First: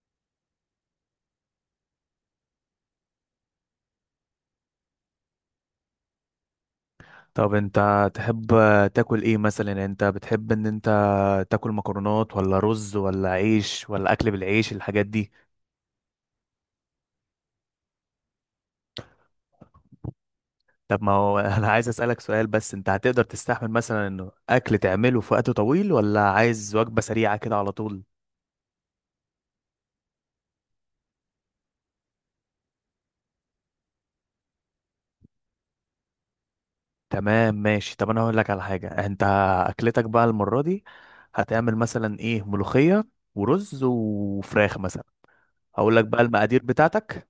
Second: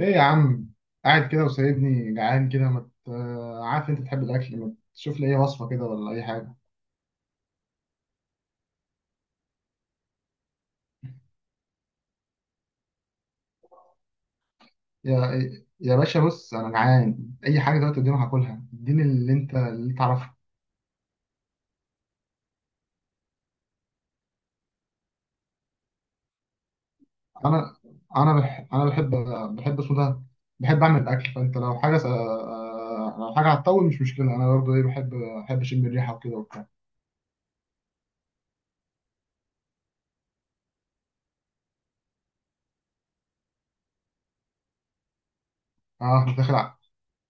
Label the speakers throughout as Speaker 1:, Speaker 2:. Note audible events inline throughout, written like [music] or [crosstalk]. Speaker 1: ايه يا عم، قاعد كده وسايبني جعان كده ما عارف انت تحب الاكل، ما تشوف لي اي وصفه كده ولا اي حاجه؟
Speaker 2: طب انت تحب تاكل ايه مثلا؟ يعني انت بتحب ان انت تاكل مكرونات ولا رز ولا عيش ولا اكل بالعيش الحاجات دي؟
Speaker 1: يا يا باشا بص، انا جعان، اي حاجه دلوقتي قدامي هاكلها، اديني اللي تعرفه.
Speaker 2: طب ما هو [laughs] انا عايز اسالك سؤال، بس انت هتقدر تستحمل مثلا انه اكل تعمله في وقت طويل، ولا عايز وجبة سريعة كده على
Speaker 1: انا
Speaker 2: طول؟
Speaker 1: انا بحب اسمه ده، بحب اعمل الاكل، فانت لو لو حاجه هتطول مش مشكله، انا برضه ايه بحب، بحب اشم الريحه وكده وبتاع.
Speaker 2: تمام ماشي، طب انا هقول لك على حاجة. انت اكلتك بقى المرة دي هتعمل مثلا ايه؟ ملوخية ورز وفراخ مثلا. هقول لك بقى
Speaker 1: اه انت داخل
Speaker 2: المقادير
Speaker 1: على-
Speaker 2: بتاعتك.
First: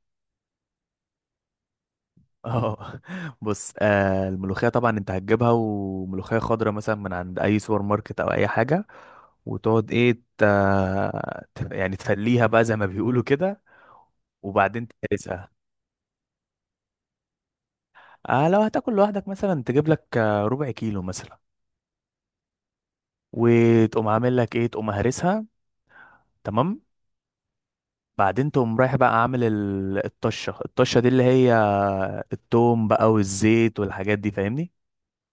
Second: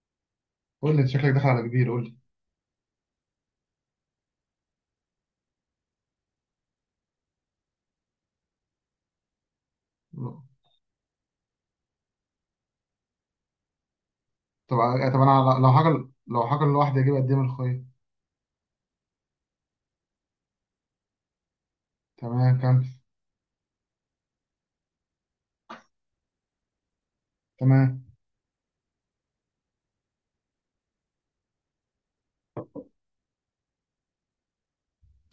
Speaker 1: قول لي، انت شكلك داخل على كبير، قول لي.
Speaker 2: اه [laughs] بص، الملوخية طبعا انت هتجيبها، وملوخية خضراء مثلا من عند اي سوبر ماركت او اي حاجة، وتقعد ايه، ت- يعني تفليها بقى زي ما بيقولوا كده،
Speaker 1: طب
Speaker 2: وبعدين
Speaker 1: طب
Speaker 2: تهرسها.
Speaker 1: انا لو حاجه لوحدي، اجيب قد ايه من الخيط؟
Speaker 2: لو هتاكل لوحدك مثلا تجيب لك ربع كيلو مثلا،
Speaker 1: تمام كمل.
Speaker 2: وتقوم عامل لك ايه، تقوم هرسها. تمام.
Speaker 1: تمام.
Speaker 2: بعدين تقوم رايح بقى عامل الطشة، الطشة دي اللي هي التوم بقى والزيت والحاجات دي، فاهمني؟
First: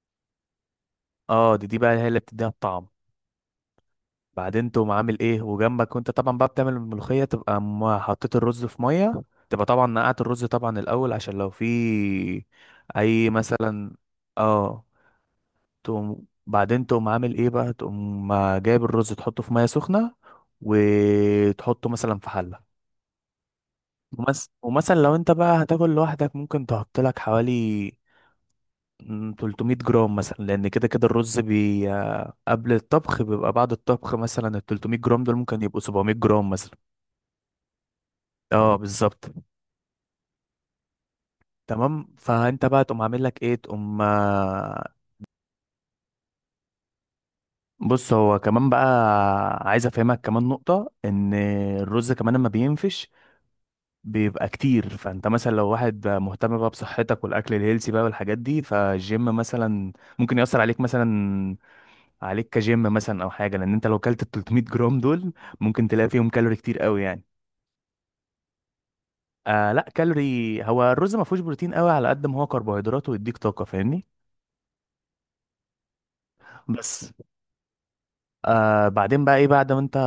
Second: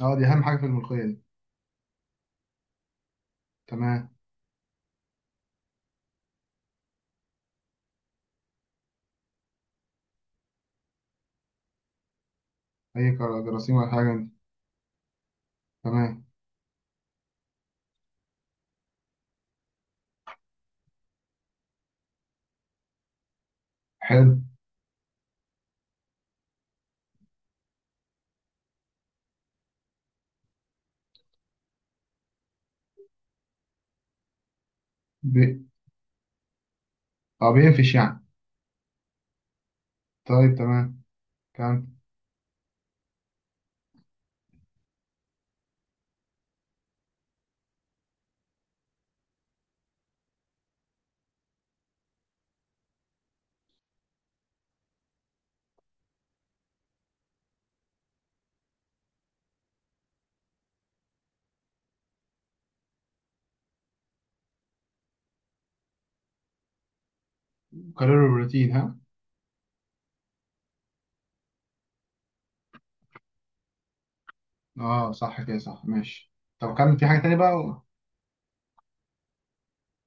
Speaker 1: اه دي اهم حاجه في الملوخيه دي.
Speaker 2: اه، دي بقى هي اللي بتديها الطعم.
Speaker 1: تمام.
Speaker 2: بعدين تقوم عامل ايه وجنبك، وانت طبعا بقى بتعمل الملوخية تبقى حطيت الرز في مية، تبقى طبعا نقعت الرز طبعا الأول عشان لو في
Speaker 1: اي
Speaker 2: أي
Speaker 1: جراثيم ولا
Speaker 2: مثلا،
Speaker 1: حاجه دي.
Speaker 2: اه،
Speaker 1: تمام.
Speaker 2: تقوم بعدين تقوم عامل ايه بقى، تقوم جايب الرز تحطه في مية سخنة، وتحطه مثلا في حلة.
Speaker 1: حلو.
Speaker 2: ومثلا لو انت بقى هتاكل لوحدك ممكن تحط لك حوالي 300 جرام مثلا، لان كده كده الرز بي... آه، قبل الطبخ بيبقى بعد الطبخ مثلا ال 300 جرام دول
Speaker 1: بي...
Speaker 2: ممكن يبقوا 700 جرام مثلا.
Speaker 1: اه بينفش يعني.
Speaker 2: اه بالظبط.
Speaker 1: طيب تمام. كم؟
Speaker 2: تمام، فانت بقى تقوم عامل لك ايه، تقوم بص، هو كمان بقى عايز افهمك كمان نقطة، ان الرز كمان لما بينفش بيبقى كتير، فانت مثلا لو واحد مهتم بقى بصحتك والاكل الهيلسي بقى والحاجات دي فالجيم مثلا، ممكن يأثر عليك مثلا، عليك كجيم مثلا او حاجة، لان انت لو كلت ال 300 جرام دول ممكن تلاقي فيهم كالوري كتير قوي يعني.
Speaker 1: كالوري بروتين ها؟
Speaker 2: لا، كالوري. هو الرز ما فيهوش بروتين قوي على قد ما هو كربوهيدرات ويديك طاقة، فاهمني؟
Speaker 1: اه صح كده، صح ماشي. طب كمل في
Speaker 2: بس.
Speaker 1: حاجه تانية بقى.
Speaker 2: بعدين بقى ايه، بعد ما انت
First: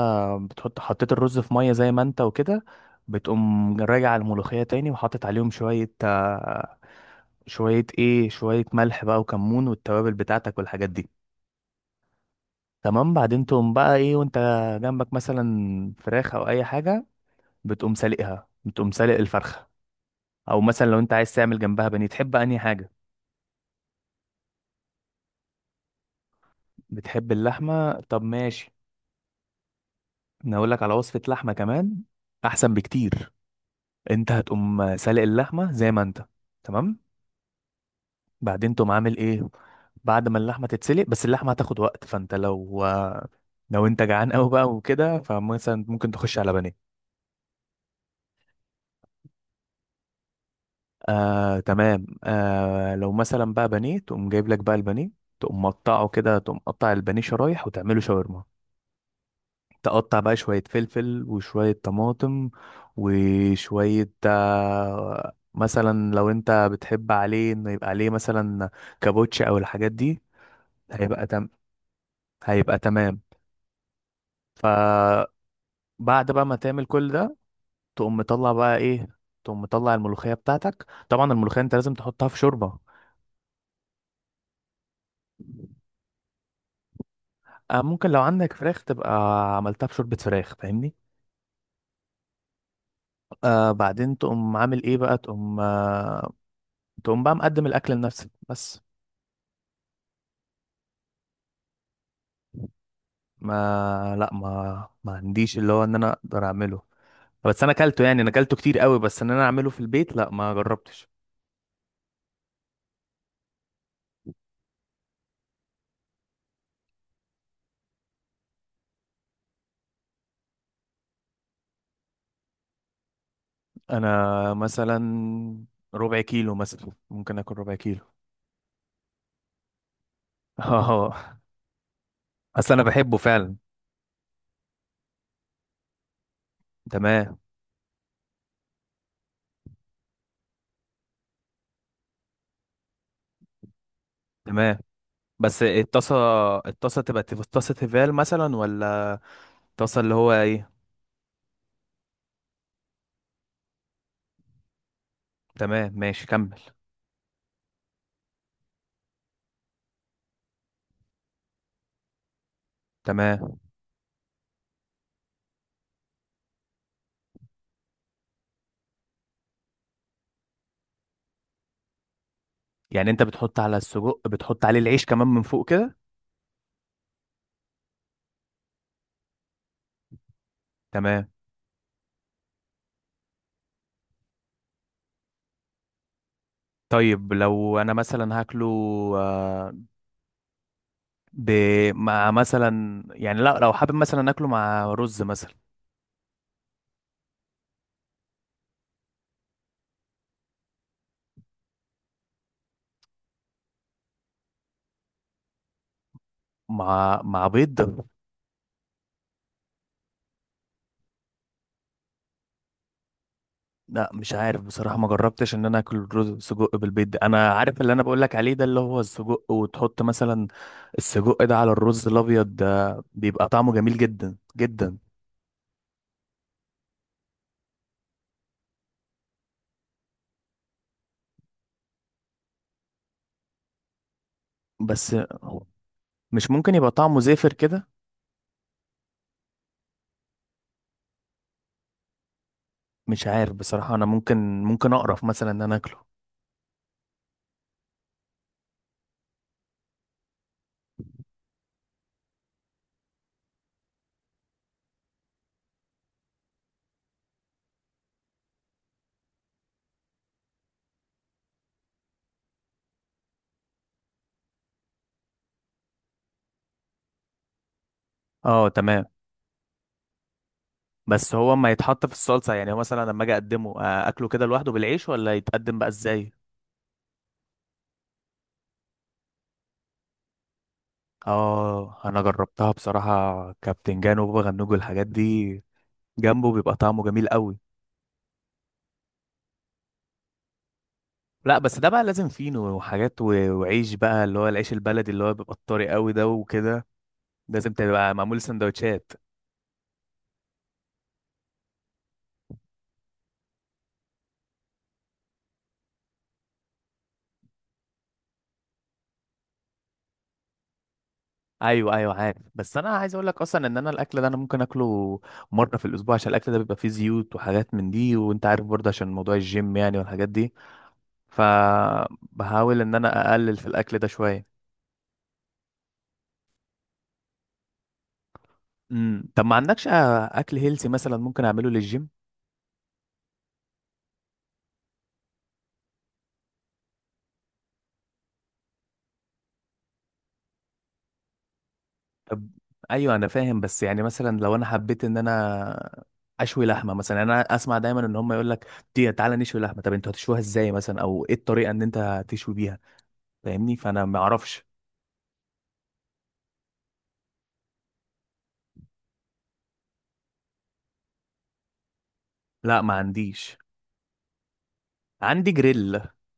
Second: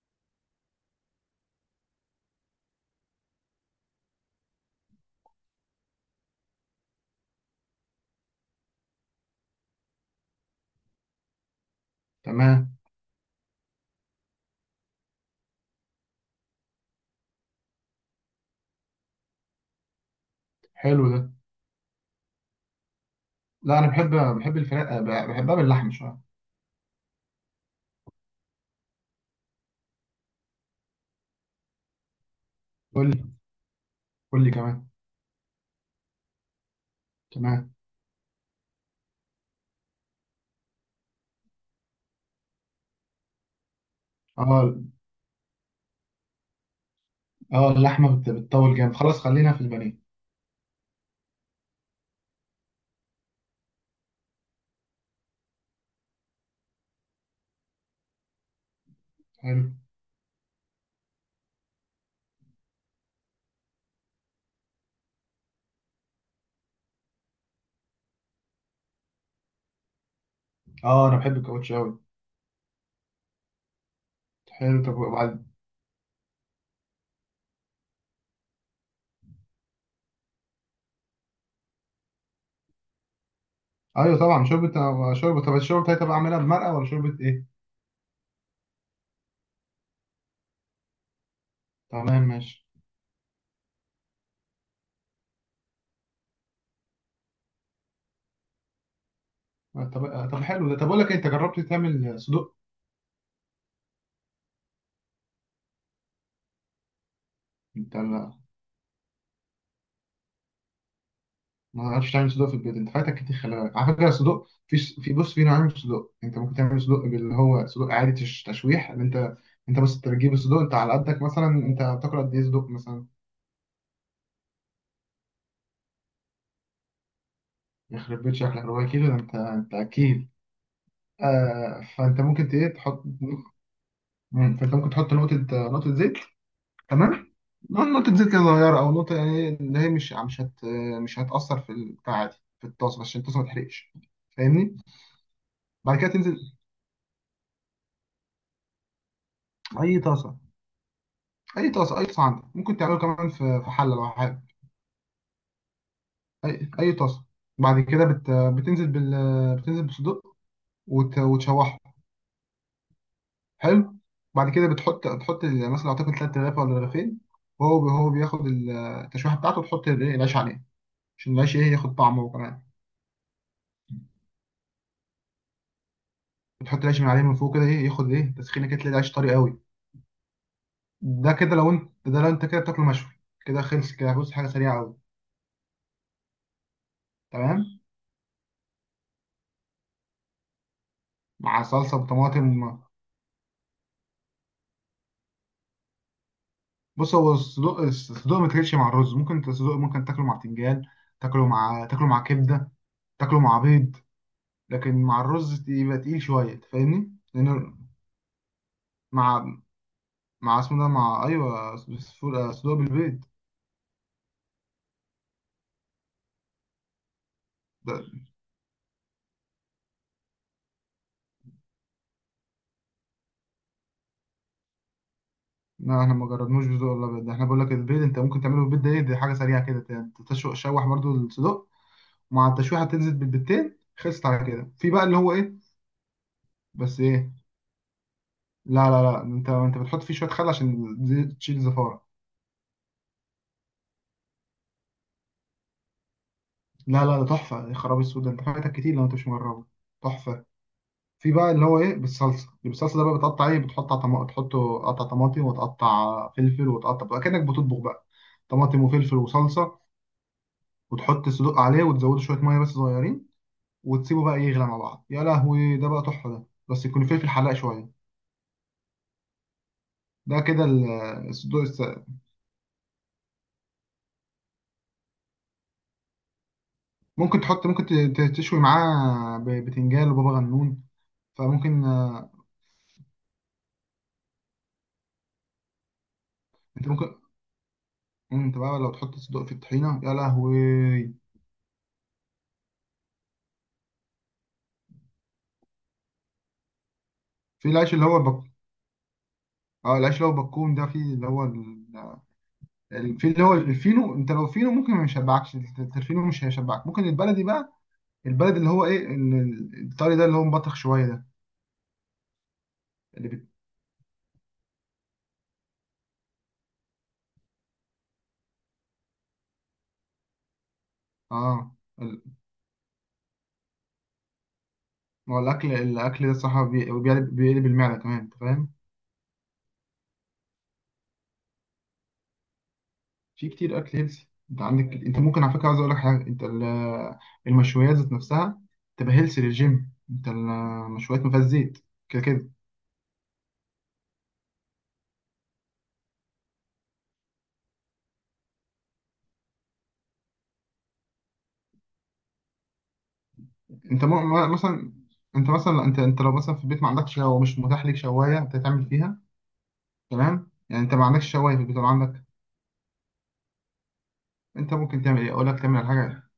Speaker 2: حطيت الرز في ميه زي ما انت وكده، بتقوم راجع الملوخيه تاني وحاطط عليهم شويه آه شويه ايه شويه ملح بقى وكمون والتوابل بتاعتك والحاجات دي.
Speaker 1: تمام.
Speaker 2: تمام. بعدين تقوم بقى ايه، وانت جنبك مثلا فراخ او اي حاجه، بتقوم سالقها، بتقوم سالق الفرخه، او مثلا لو
Speaker 1: حلو
Speaker 2: انت
Speaker 1: ده.
Speaker 2: عايز تعمل جنبها بانيه، تحب انهي حاجه؟
Speaker 1: لا انا بحب، بحب الفراخ بحبها باللحمه شويه.
Speaker 2: بتحب اللحمه؟ طب ماشي، انا اقول لك على وصفه لحمه كمان، احسن
Speaker 1: قول لي.
Speaker 2: بكتير. انت
Speaker 1: قول لي كمان.
Speaker 2: هتقوم سالق اللحمه زي ما انت. تمام.
Speaker 1: تمام.
Speaker 2: بعدين تقوم عامل ايه، بعد ما اللحمه تتسلق، بس اللحمه هتاخد وقت، فانت لو لو انت جعان قوي بقى
Speaker 1: اه
Speaker 2: وكده فمثلا ممكن تخش على بانيه.
Speaker 1: اه اللحمه بتطول جامد، خلاص خلينا في البانيه.
Speaker 2: تمام. لو مثلا بقى بانيه، تقوم جايب لك بقى البانيه، تقوم مقطعه كده، تقوم قطع البانيه شرايح، وتعمله شاورما.
Speaker 1: حلو.
Speaker 2: تقطع بقى شوية فلفل وشوية طماطم وشوية مثلا لو انت بتحب عليه انه يبقى عليه مثلا كابوتش او الحاجات دي،
Speaker 1: اه انا
Speaker 2: هيبقى
Speaker 1: بحب
Speaker 2: تم
Speaker 1: الكاوتش قوي.
Speaker 2: هيبقى تمام. ف
Speaker 1: حلو، طب وبعد؟
Speaker 2: بعد بقى ما تعمل كل ده، تقوم مطلع بقى ايه، تقوم مطلع الملوخية بتاعتك. طبعا الملوخية انت لازم تحطها في شوربة.
Speaker 1: ايوه طبعا شوربه، شوربه. طب الشوربه بتاعتي بقى اعملها بمرقه ولا شوربه ايه؟
Speaker 2: ممكن لو عندك فراخ تبقى عملتها في شوربة فراخ، فاهمني؟
Speaker 1: تمام ماشي.
Speaker 2: بعدين تقوم عامل ايه بقى، تقوم تقوم بقى مقدم الاكل لنفسك بس.
Speaker 1: طب حلو ده. طب اقول لك انت جربت تعمل صدق؟
Speaker 2: ما لا ما ما عنديش اللي هو ان انا اقدر اعمله، بس انا
Speaker 1: انت
Speaker 2: اكلته يعني، انا
Speaker 1: ما
Speaker 2: اكلته كتير قوي، بس ان انا اعمله في البيت لا ما جربتش.
Speaker 1: ما عرفتش تعمل صدق في البيت؟ انت فاتك كتير، خلي بالك على فكره صدق، في بص، في نوعين من الصدق. انت ممكن تعمل صدق اللي هو صدق عادي تشويح. اللي انت، انت بس بتجيب الصدق انت على قدك. مثلا انت بتاكل قد ايه صدق مثلا؟
Speaker 2: انا مثلا ربع كيلو مثلا ممكن اكل ربع كيلو
Speaker 1: يخرب بيت شكلك، ربع كيلو ده، انت اكيل.
Speaker 2: [laughs] اه
Speaker 1: آه فانت ممكن ت-
Speaker 2: اصل
Speaker 1: ايه
Speaker 2: انا
Speaker 1: تحط،
Speaker 2: بحبه فعلا.
Speaker 1: فانت ممكن تحط نقطه، نقطه زيت. تمام.
Speaker 2: تمام.
Speaker 1: نقول نقطة زيت كده صغيرة، أو نقطة يعني اللي هي مش هتأثر في البتاع دي، في الطاسة، عشان الطاسة ما تحرقش، فاهمني؟
Speaker 2: تمام. بس
Speaker 1: بعد كده
Speaker 2: الطاسة،
Speaker 1: تنزل.
Speaker 2: الطاسة تبقى طاسة تيفال مثلا ولا
Speaker 1: أي
Speaker 2: طاسة اللي هو
Speaker 1: طاسة.
Speaker 2: ايه؟
Speaker 1: أي طاسة، أي طاسة عندك، ممكن تعمله كمان في حلة لو حابب.
Speaker 2: تمام ماشي، كمل.
Speaker 1: أي طاسة. بعد كده بت... بتنزل بال بتنزل بصدق وتشوحه.
Speaker 2: تمام،
Speaker 1: حلو. بعد كده بتحط، مثلا أعتقد تلات رغيف ولا رغيفين، وهو بياخد التشويحة بتاعته، وتحط العيش عليه عشان العيش إيه، ياخد طعمه.
Speaker 2: يعني انت بتحط على السجق، بتحط عليه العيش كمان من فوق كده؟
Speaker 1: بتحط العيش من عليه من فوق كده، ايه ياخد ايه تسخينه، كده تلاقي العيش طري قوي.
Speaker 2: تمام.
Speaker 1: ده كده لو انت، ده لو انت كده بتاكله مشوي، كده خلص كده، بص حاجه سريعه قوي.
Speaker 2: طيب لو
Speaker 1: تمام.
Speaker 2: انا مثلا هاكله آه، ب...
Speaker 1: مع صلصه
Speaker 2: مع
Speaker 1: وطماطم.
Speaker 2: مثلا، يعني لا لو حابب مثلا اكله مع رز مثلا.
Speaker 1: بص هو الصدوق، الصدوق ما تاكلش مع الرز. ممكن انت الصدوق ممكن تاكله مع بتنجان، تاكله مع كبده، تاكله مع بيض، لكن مع الرز يبقى تقيل شويه، أنت فاهمني،
Speaker 2: مع
Speaker 1: لانه
Speaker 2: بيض؟
Speaker 1: مع مع اسمه ده، مع ايوه، صدوق، صدوق بالبيض
Speaker 2: لا مش عارف بصراحة، ما جربتش ان انا اكل رز سجق بالبيض ده. انا عارف اللي انا بقول
Speaker 1: ده.
Speaker 2: لك عليه ده اللي هو السجق، وتحط مثلا السجق ده على الرز الابيض، ده بيبقى طعمه جميل جدا جدا.
Speaker 1: لا احنا ما جربناش بصدق ولا بيض ده، احنا بقول لك البيض انت ممكن تعمله بالبيض ده، ايه دي حاجه سريعه كده، تشوح شوح برضو الصدوق مع التشويحه، تنزل بالبتين، خلصت على كده. في بقى
Speaker 2: بس
Speaker 1: اللي هو ايه؟
Speaker 2: مش ممكن يبقى
Speaker 1: بس
Speaker 2: طعمه
Speaker 1: ايه،
Speaker 2: زافر كده؟
Speaker 1: لا انت، انت بتحط فيه شويه خل عشان تشيل الزفاره.
Speaker 2: مش عارف بصراحة، انا ممكن اقرف مثلا ان انا اكله.
Speaker 1: لا لا، ده تحفه يا خرابي، السود ده انت فايتك كتير لو انت مش مجربه، تحفه. في بقى اللي هو ايه، بالصلصه، اللي بالصلصه ده بقى بتقطع ايه، بتحط طماطم، تحطه قطع طماطم، وتقطع فلفل، وتقطع بقى كانك بتطبخ بقى، طماطم وفلفل وصلصه، وتحط الصدوق عليه، وتزوده شويه ميه بس صغيرين، وتسيبه بقى يغلى مع بعض. يا لهوي ده بقى تحفه ده. بس يكون فلفل حلاق شويه.
Speaker 2: اه تمام.
Speaker 1: ده كده
Speaker 2: بس هو
Speaker 1: الصدوق،
Speaker 2: ما يتحط في الصلصة، يعني هو مثلا لما اجي اقدمه اكله كده لوحده بالعيش، ولا يتقدم بقى ازاي؟
Speaker 1: ممكن تحط، تشوي معاه بتنجان وبابا غنون، فممكن
Speaker 2: اه انا جربتها بصراحة، كابتن جان وبابا غنوج والحاجات دي جنبه، بيبقى
Speaker 1: انت
Speaker 2: طعمه
Speaker 1: ممكن،
Speaker 2: جميل قوي.
Speaker 1: انت بقى لو تحط صدق في الطحينه، يا لهوي.
Speaker 2: لا بس ده بقى لازم فينو وحاجات وعيش بقى اللي هو العيش البلدي اللي هو بيبقى الطري قوي ده وكده،
Speaker 1: في
Speaker 2: لازم
Speaker 1: العيش اللي
Speaker 2: تبقى
Speaker 1: هو
Speaker 2: معمول سندوتشات.
Speaker 1: اه العيش اللي هو بكون ده، في اللي هو في اللي هو الفينو، انت لو فينو ممكن ما يشبعكش الفينو مش هيشبعك، ممكن البلدي بقى، البلد اللي هو ايه الطري ده اللي هو مبطخ شويه ده.
Speaker 2: ايوه ايوه عارف، بس انا عايز اقول
Speaker 1: اللي
Speaker 2: لك
Speaker 1: بت...
Speaker 2: اصلا ان انا الاكل ده انا ممكن اكله مره في الاسبوع، عشان الاكل ده بيبقى فيه زيوت وحاجات من دي، وانت عارف برضه عشان موضوع الجيم يعني والحاجات دي،
Speaker 1: اه ال-
Speaker 2: فبحاول ان انا اقلل في الاكل ده شويه.
Speaker 1: ما هو الاكل، الاكل ده الصراحه بيقلب المعده كمان، انت فاهم.
Speaker 2: طب ما عندكش اكل هيلسي مثلا ممكن اعمله للجيم؟
Speaker 1: في كتير اكل هيلسي، انت عندك، انت ممكن على فكره، عايز اقول لك حاجه، انت المشويات ذات نفسها تبقى هيلسي للجيم، انت المشويات ما فيهاش زيت كده
Speaker 2: طب
Speaker 1: كده.
Speaker 2: ايوه انا فاهم، بس يعني مثلا لو انا حبيت ان انا اشوي لحمه مثلا، يعني انا اسمع دايما ان هم يقول لك دي، تعالى نشوي لحمه، طب انتوا هتشويها ازاي مثلا، او ايه الطريقه ان انت هتشوي بيها، فاهمني؟
Speaker 1: انت
Speaker 2: فانا ما اعرفش.
Speaker 1: مثلا، انت مثلا، انت لو مثلا في البيت ما عندكش، او مش متاح ليك شوايه انت تعمل فيها، تمام؟ يعني انت ما عندكش شوايه في البيت ولا عندك؟
Speaker 2: لا ما عنديش.
Speaker 1: انت ممكن تعمل ايه، اقول
Speaker 2: عندي
Speaker 1: لك تعمل على
Speaker 2: جريل.
Speaker 1: حاجه.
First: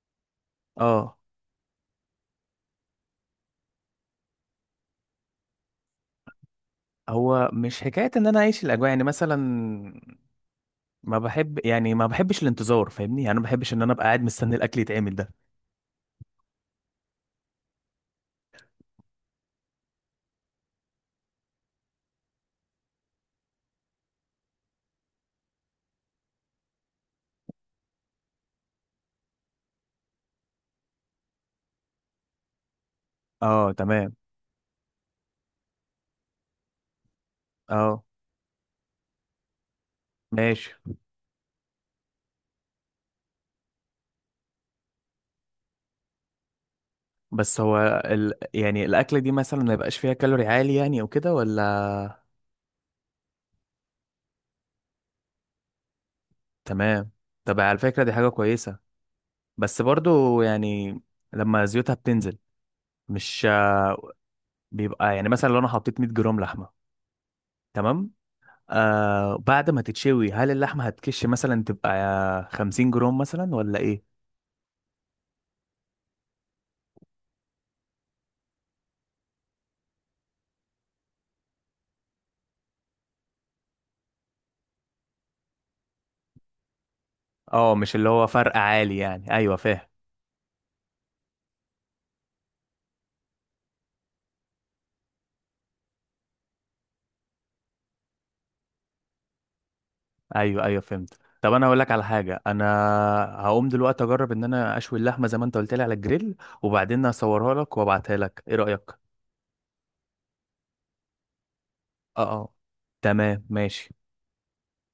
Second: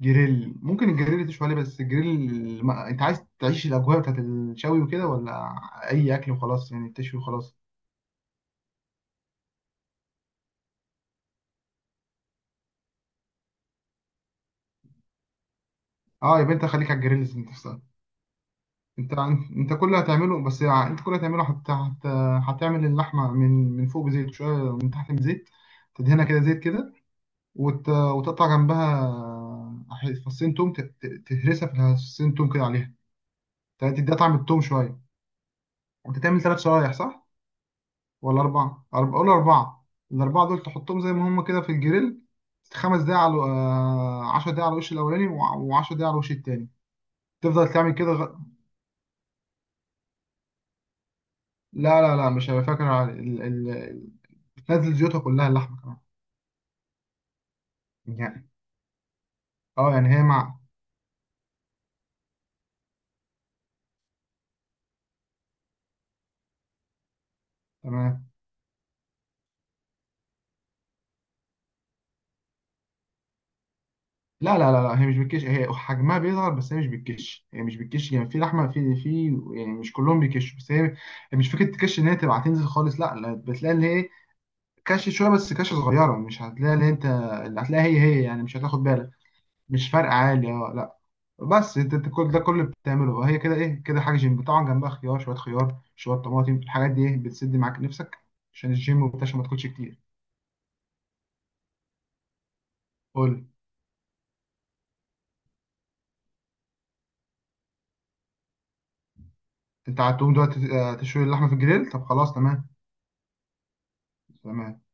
Speaker 1: جريل ممكن
Speaker 2: اه.
Speaker 1: الجريل تشوي عليه، بس الجريل ما... انت عايز تعيش الاجواء بتاعت الشوي وكده، ولا اي اكل وخلاص يعني، تشوي
Speaker 2: هو
Speaker 1: وخلاص؟
Speaker 2: مش حكايه ان انا اعيش الاجواء، يعني مثلا ما بحب، يعني ما بحبش الانتظار، فاهمني؟ يعني انا ما بحبش ان انا ابقى قاعد مستني الاكل يتعمل ده.
Speaker 1: اه يبقى انت خليك على الجريل ذات نفسها. انت، انت كل اللي هتعمله، بس يعني انت كل اللي هتعمل اللحمه من فوق بزيت شويه، من تحت بزيت، تدهنها كده زيت كده، وتقطع جنبها فصين توم، تهرسها في فصين توم كده عليها،
Speaker 2: اه
Speaker 1: تديها
Speaker 2: تمام.
Speaker 1: طعم التوم شويه. انت تعمل ثلاث شرايح، صح؟
Speaker 2: اه
Speaker 1: ولا اربعه، أربعة، قول اربعه. الاربعه دول
Speaker 2: ماشي.
Speaker 1: تحطهم زي ما هم كده في الجريل. خمس دقايق على 10 دقايق على الوش الاولاني، و10 دقايق على الوش التاني،
Speaker 2: بس
Speaker 1: تفضل
Speaker 2: هو
Speaker 1: تعمل كده.
Speaker 2: يعني الأكلة دي مثلا ما يبقاش فيها كالوري عالي يعني، أو كده
Speaker 1: لا لا
Speaker 2: ولا؟
Speaker 1: لا مش هبقى فاكر على بتنزل زيوتها كلها اللحمة كمان،
Speaker 2: تمام. طب على فكرة دي حاجة
Speaker 1: يعني.
Speaker 2: كويسة، بس
Speaker 1: اه يعني هي
Speaker 2: برضو
Speaker 1: مع،
Speaker 2: يعني لما زيوتها بتنزل، مش بيبقى يعني، مثلا لو أنا حطيت 100 جرام لحمة. تمام.
Speaker 1: تمام.
Speaker 2: آه بعد ما تتشوي، هل اللحمة هتكش مثلا تبقى 50 جرام مثلا ولا إيه؟
Speaker 1: لا هي مش بتكش، هي حجمها بيصغر بس، هي مش بتكش، هي مش بتكش يعني. في لحمة في يعني مش كلهم بيكشوا، بس هي، هي مش فكرة تكش ان هي تبقى هتنزل خالص لا لا، بتلاقي اللي هي كش شوية بس، كش صغيرة، مش هتلاقي اللي انت، اللي
Speaker 2: اه
Speaker 1: هتلاقي
Speaker 2: مش
Speaker 1: هي
Speaker 2: اللي
Speaker 1: هي
Speaker 2: هو
Speaker 1: يعني،
Speaker 2: فرق
Speaker 1: مش هتاخد
Speaker 2: عالي
Speaker 1: بالك.
Speaker 2: يعني، أيوة فاهم.
Speaker 1: مش فرق عالي اه لا. بس انت، انت كل ده كله بتعمله هي كده ايه كده، حاجه جيم طبعا، جنبها خيار شويه، خيار شويه طماطم، الحاجات دي ايه بتسد معاك نفسك عشان الجيم وبتاع، عشان ما تاكلش كتير.
Speaker 2: ايوه ايوه فهمت. طب انا اقول لك على حاجه، انا
Speaker 1: قول لي،
Speaker 2: هقوم دلوقتي اجرب ان انا اشوي اللحمه زي ما انت قلت لي على الجريل، وبعدين اصورها لك وابعتها لك، ايه رايك؟
Speaker 1: انت هتقوم دلوقتي تشوي اللحمه في الجريل؟ طب
Speaker 2: اه
Speaker 1: خلاص
Speaker 2: اه.
Speaker 1: تمام.
Speaker 2: تمام ماشي.
Speaker 1: تمام.